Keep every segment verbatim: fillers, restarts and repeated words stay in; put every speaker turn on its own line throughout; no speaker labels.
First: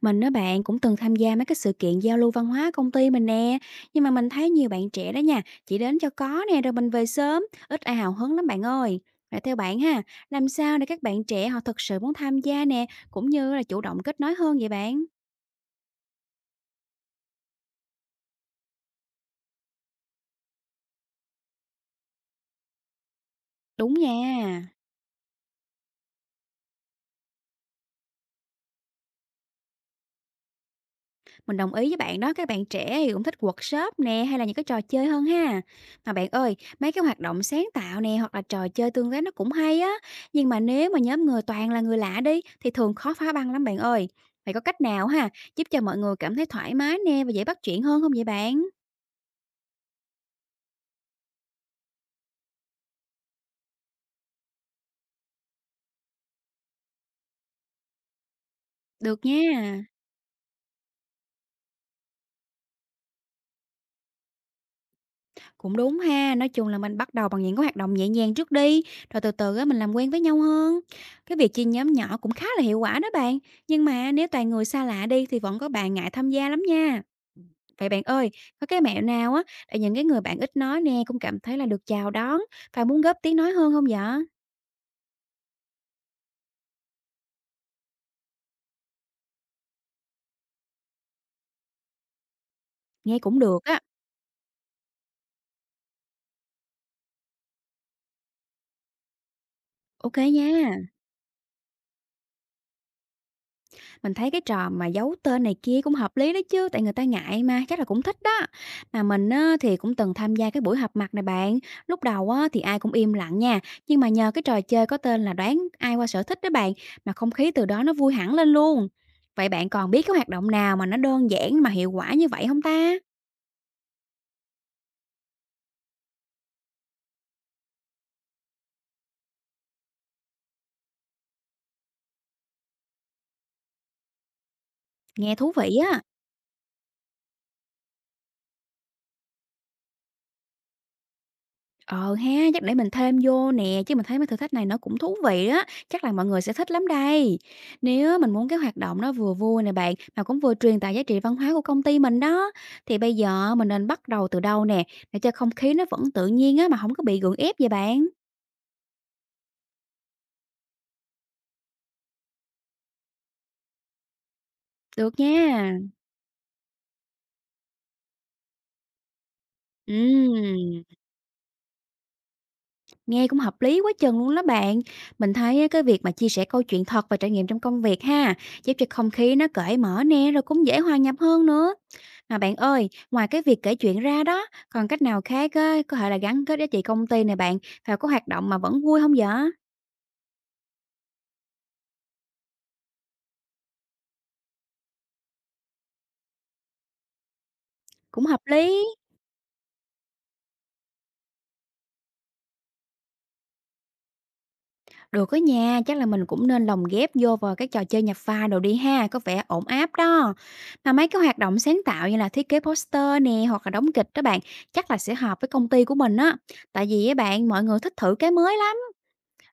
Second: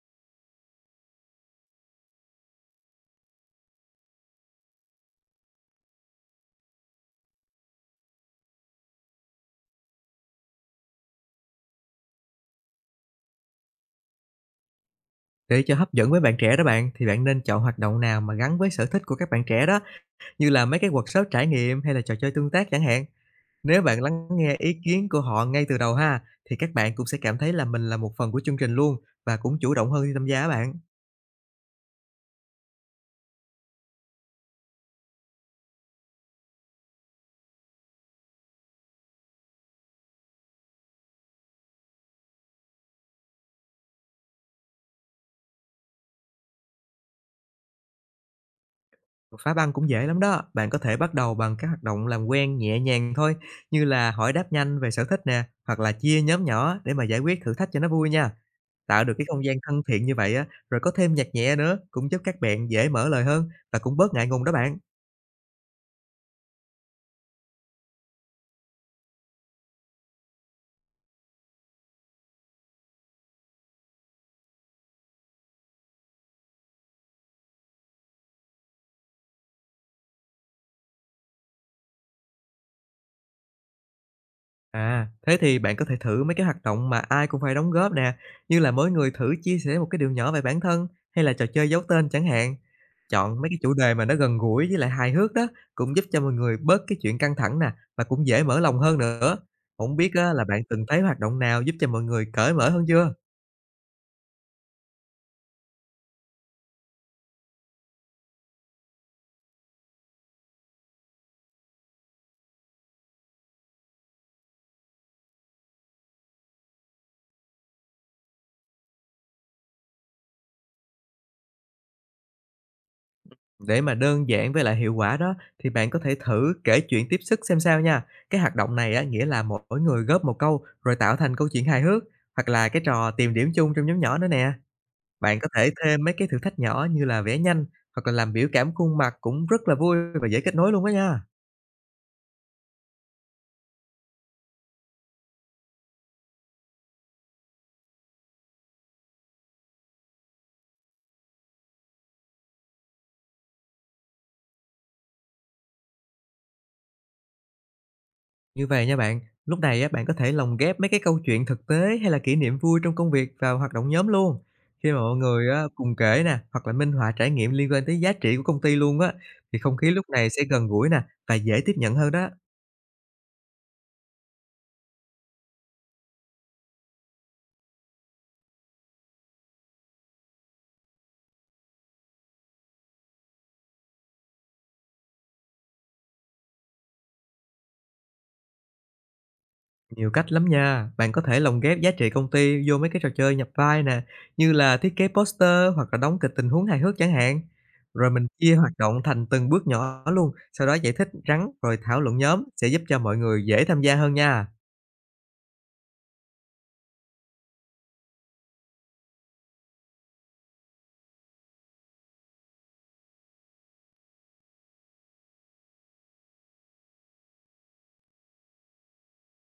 Mình á bạn cũng từng tham gia mấy cái sự kiện giao lưu văn hóa công ty mình nè, nhưng mà mình thấy nhiều bạn trẻ đó nha, chỉ đến cho có nè rồi mình về sớm, ít ai hào hứng lắm bạn ơi. Vậy theo bạn ha, làm sao để các bạn trẻ họ thực sự muốn tham gia nè, cũng như là chủ động kết nối hơn vậy bạn?
Để cho hấp dẫn với bạn trẻ đó bạn, thì bạn nên chọn hoạt động nào mà gắn với sở thích của các bạn trẻ đó, như là mấy cái workshop trải nghiệm hay là trò chơi tương tác chẳng hạn. Nếu
Đúng
bạn lắng nghe
nha.
ý kiến của họ ngay từ đầu ha, thì các bạn cũng sẽ cảm thấy là mình là một phần của chương trình luôn và cũng chủ động hơn khi tham gia á bạn.
Mình đồng ý với bạn đó, các bạn trẻ thì cũng thích workshop nè, hay là những cái trò chơi hơn ha. Mà bạn ơi, mấy cái hoạt động sáng tạo nè hoặc là trò chơi tương tác nó cũng hay á. Nhưng mà nếu mà nhóm người toàn là người lạ đi thì thường khó phá băng lắm bạn ơi. Vậy có cách nào ha, giúp cho mọi người cảm thấy thoải mái nè và dễ bắt chuyện hơn không vậy bạn?
Phá băng cũng dễ lắm đó. Bạn có thể bắt đầu bằng các hoạt động làm quen nhẹ nhàng thôi, như là hỏi đáp nhanh về sở thích nè, hoặc là chia nhóm nhỏ để mà giải quyết thử thách cho nó vui nha. Tạo được cái
Được
không gian thân
nha.
thiện như vậy á, rồi có thêm nhạc nhẹ nữa cũng giúp các bạn dễ mở lời hơn và cũng bớt ngại ngùng đó bạn.
Cũng đúng ha, nói chung là mình bắt đầu bằng những cái hoạt động nhẹ nhàng trước đi, rồi từ từ á mình làm quen với nhau hơn. Cái việc chia nhóm nhỏ cũng khá là hiệu quả đó bạn, nhưng mà nếu toàn người xa lạ đi thì vẫn có bạn ngại tham gia lắm nha. Vậy bạn ơi, có cái mẹo nào á để những cái người bạn ít nói nè cũng cảm thấy là được chào đón và muốn góp tiếng nói hơn không dạ?
À, thế thì bạn có thể thử mấy cái hoạt động mà ai cũng phải đóng góp nè, như là mỗi người thử chia sẻ một cái điều nhỏ về bản thân hay là trò chơi giấu tên chẳng hạn.
Nghe cũng
Chọn mấy cái
được
chủ
á.
đề mà nó gần gũi với lại hài hước đó, cũng giúp cho mọi người bớt cái chuyện căng thẳng nè, và cũng dễ mở lòng hơn nữa. không biết
OK
á là bạn từng
nha.
thấy hoạt động nào giúp cho mọi người cởi mở hơn chưa?
Mình thấy cái trò mà giấu tên này kia cũng hợp lý đó chứ, tại người ta ngại mà, chắc là cũng thích đó. Mà mình á, thì cũng từng tham gia cái buổi họp mặt này bạn, lúc đầu á, thì ai cũng im lặng nha, nhưng mà nhờ cái trò chơi có tên là đoán ai qua sở thích đó bạn, mà không khí từ đó nó vui hẳn lên luôn. Vậy bạn còn biết cái hoạt động nào mà nó đơn giản mà hiệu quả như vậy không ta?
Để mà đơn giản với lại hiệu quả đó, thì bạn có thể thử kể chuyện tiếp sức xem sao nha. Cái hoạt động này á, nghĩa là mỗi người góp một câu, rồi tạo thành câu chuyện hài hước, hoặc là cái trò tìm điểm chung trong nhóm nhỏ nữa nè.
Nghe
Bạn có
thú
thể
vị á.
thêm mấy cái thử thách nhỏ như là vẽ nhanh, hoặc là làm biểu cảm khuôn mặt cũng rất là vui và dễ kết nối luôn đó nha.
Ờ ha, chắc để mình thêm vô nè, chứ mình thấy mấy thử thách này nó cũng thú vị á, chắc là mọi người sẽ thích lắm đây. Nếu mình muốn cái hoạt động nó vừa vui nè bạn, mà cũng vừa truyền tải giá trị văn hóa của công ty mình đó, thì bây giờ mình nên bắt đầu từ đâu nè, để cho không khí nó vẫn tự nhiên á, mà không có bị gượng ép vậy bạn.
Như vậy nha bạn, lúc này á, bạn có thể lồng ghép mấy cái câu chuyện thực tế hay là kỷ niệm vui trong công việc vào hoạt động nhóm luôn. Khi mà
Được
mọi người á,
nha.
cùng kể nè, hoặc là minh họa trải nghiệm liên quan tới giá trị của công ty luôn á, thì không khí lúc này sẽ gần
Ừm.
gũi nè và dễ tiếp nhận hơn đó.
Nghe cũng hợp lý quá chừng luôn đó bạn. Mình thấy á, cái việc mà chia sẻ câu chuyện thật và trải nghiệm trong công việc ha, giúp cho không khí nó cởi mở nè, rồi cũng dễ hòa nhập hơn nữa. Mà bạn ơi, ngoài cái việc kể chuyện ra đó, còn cách nào khác á, có thể là gắn kết giá trị công ty này bạn, vào có hoạt động mà vẫn vui không vậy?
Nhiều cách lắm nha, bạn có thể lồng ghép giá trị công ty vô mấy cái trò chơi nhập vai nè, như là thiết kế poster hoặc là đóng kịch tình huống hài hước chẳng hạn. Rồi mình
Cũng hợp
chia hoạt
lý.
động thành từng bước nhỏ luôn, sau đó giải thích ngắn rồi thảo luận nhóm sẽ giúp cho mọi người dễ tham gia hơn nha.
Được á nha, chắc là mình cũng nên lồng ghép vô vào các trò chơi nhập pha đồ đi ha, có vẻ ổn áp đó. Mà mấy cái hoạt động sáng tạo như là thiết kế poster nè hoặc là đóng kịch đó bạn, chắc là sẽ hợp với công ty của mình á. Tại vì á bạn, mọi người thích thử cái mới lắm.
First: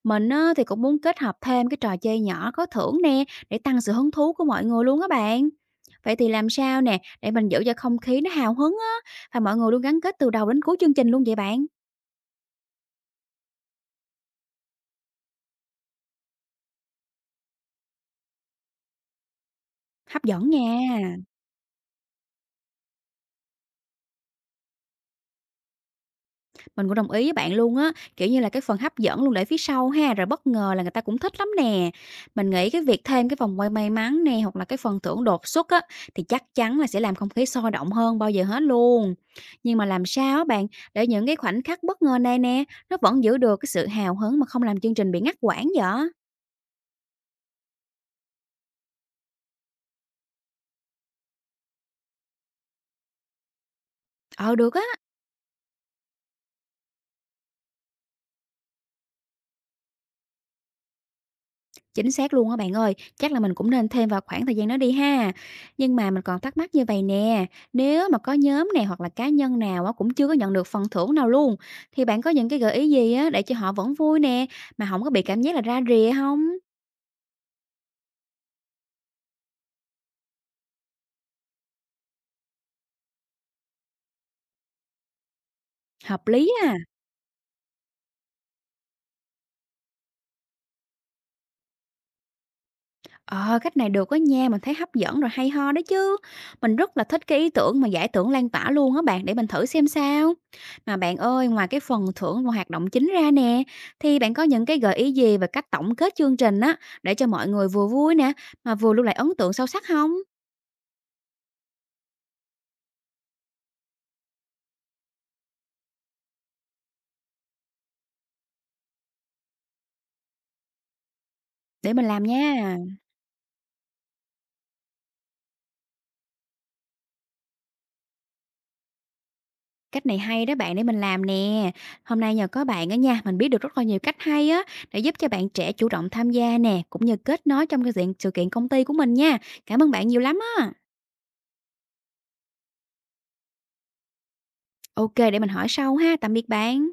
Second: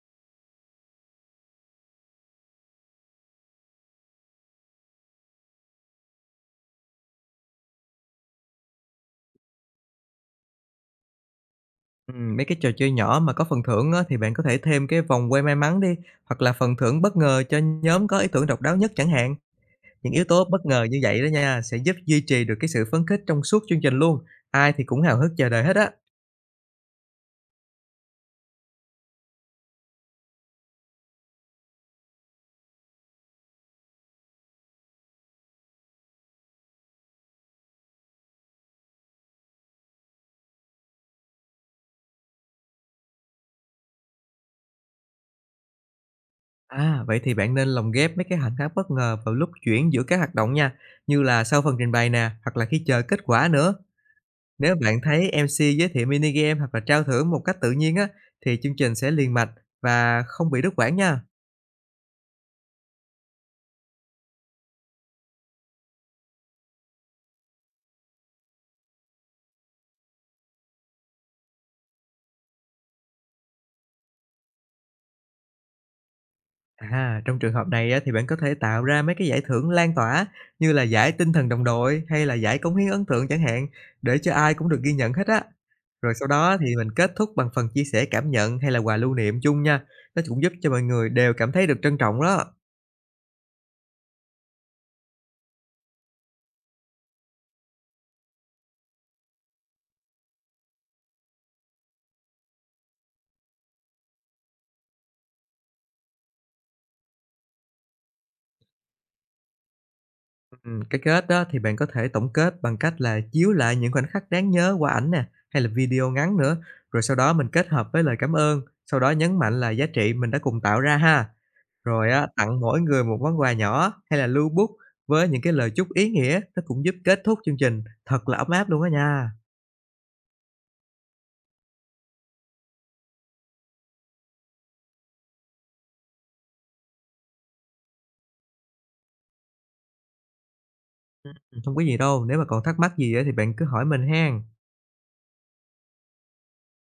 Mình á, thì cũng muốn kết hợp thêm cái trò chơi nhỏ có thưởng nè để tăng sự hứng thú của mọi người luôn á bạn. Vậy thì làm sao nè để mình giữ cho không khí nó hào hứng á và mọi người luôn gắn kết từ đầu đến cuối chương trình luôn vậy bạn.
Ừm, mấy cái trò chơi nhỏ mà có phần thưởng á, thì bạn có thể thêm cái vòng quay may mắn đi, hoặc là phần thưởng bất ngờ cho nhóm có ý tưởng độc đáo nhất chẳng hạn. Những
Hấp
yếu tố
dẫn
bất ngờ
nha.
như vậy đó nha, sẽ giúp duy trì được cái sự phấn khích trong suốt chương trình luôn. Ai thì cũng hào hức chờ đợi hết á.
Mình cũng đồng ý với bạn luôn á, kiểu như là, cái phần hấp dẫn luôn để phía sau ha, rồi bất ngờ là người ta cũng thích lắm nè. Mình nghĩ cái việc thêm cái vòng quay may mắn nè, hoặc là cái phần thưởng đột xuất á, thì chắc chắn là sẽ làm không khí sôi động hơn bao giờ hết luôn. Nhưng mà làm sao á bạn, để những cái khoảnh khắc bất ngờ này nè, nó vẫn giữ được cái sự hào hứng mà không làm chương trình bị ngắt quãng vậy?
À, vậy thì bạn nên lồng ghép mấy cái khoảnh khắc bất ngờ vào lúc chuyển giữa các hoạt động nha, như là sau phần trình bày nè, hoặc là khi chờ kết quả nữa.
Ờ, được
Nếu
á.
bạn thấy em MC giới thiệu mini game hoặc là trao thưởng một cách tự nhiên á, thì chương trình sẽ liền mạch và không bị đứt quãng nha.
Chính xác luôn á bạn ơi, chắc là mình cũng nên thêm vào khoảng thời gian đó đi ha. Nhưng mà mình còn thắc mắc như vậy nè, nếu mà có nhóm này hoặc là cá nhân nào á cũng chưa có nhận được phần thưởng nào luôn, thì bạn có những cái gợi ý gì á để cho họ vẫn vui nè, mà không có bị cảm giác là ra rìa không.
À, trong trường hợp này á, thì bạn có thể tạo ra mấy cái giải thưởng lan tỏa như là giải tinh thần đồng đội hay là giải cống hiến ấn tượng chẳng hạn để cho ai cũng được ghi nhận hết á. Rồi sau
Hợp lý
đó
à.
thì mình kết thúc bằng phần chia sẻ cảm nhận hay là quà lưu niệm chung nha. Nó cũng giúp cho mọi người đều cảm thấy được trân trọng đó.
Ờ, cách này được á nha, mình thấy hấp dẫn rồi hay ho đó chứ. Mình rất là thích cái ý tưởng mà giải thưởng lan tỏa luôn á bạn, để mình thử xem sao. Mà bạn ơi, ngoài cái phần thưởng và hoạt động chính ra nè, thì bạn có những cái gợi ý gì về cách tổng kết chương trình á, để cho mọi người vừa vui nè, mà vừa lưu lại ấn tượng sâu sắc không?
Ừ, cái kết đó thì bạn có thể tổng kết bằng cách là chiếu lại những khoảnh khắc đáng nhớ qua ảnh nè hay là video ngắn nữa. Rồi sau đó mình kết hợp với lời cảm ơn, sau đó nhấn mạnh là giá trị mình đã cùng tạo ra ha.
Để mình
Rồi
làm
á, tặng
nha.
mỗi người một món quà nhỏ hay là lưu bút với những cái lời chúc ý nghĩa, nó cũng giúp kết thúc chương trình thật là ấm áp luôn á nha.
Cách này hay đó bạn, để mình làm nè. Hôm nay nhờ có bạn á nha, mình biết được rất là nhiều cách hay á, để giúp cho bạn trẻ chủ động tham gia nè, cũng như kết nối trong cái diện sự kiện công ty của mình nha. Cảm ơn bạn nhiều lắm á.
không có gì đâu, nếu mà còn thắc mắc gì á thì bạn cứ hỏi mình hen.
OK để mình hỏi sau ha. Tạm biệt bạn.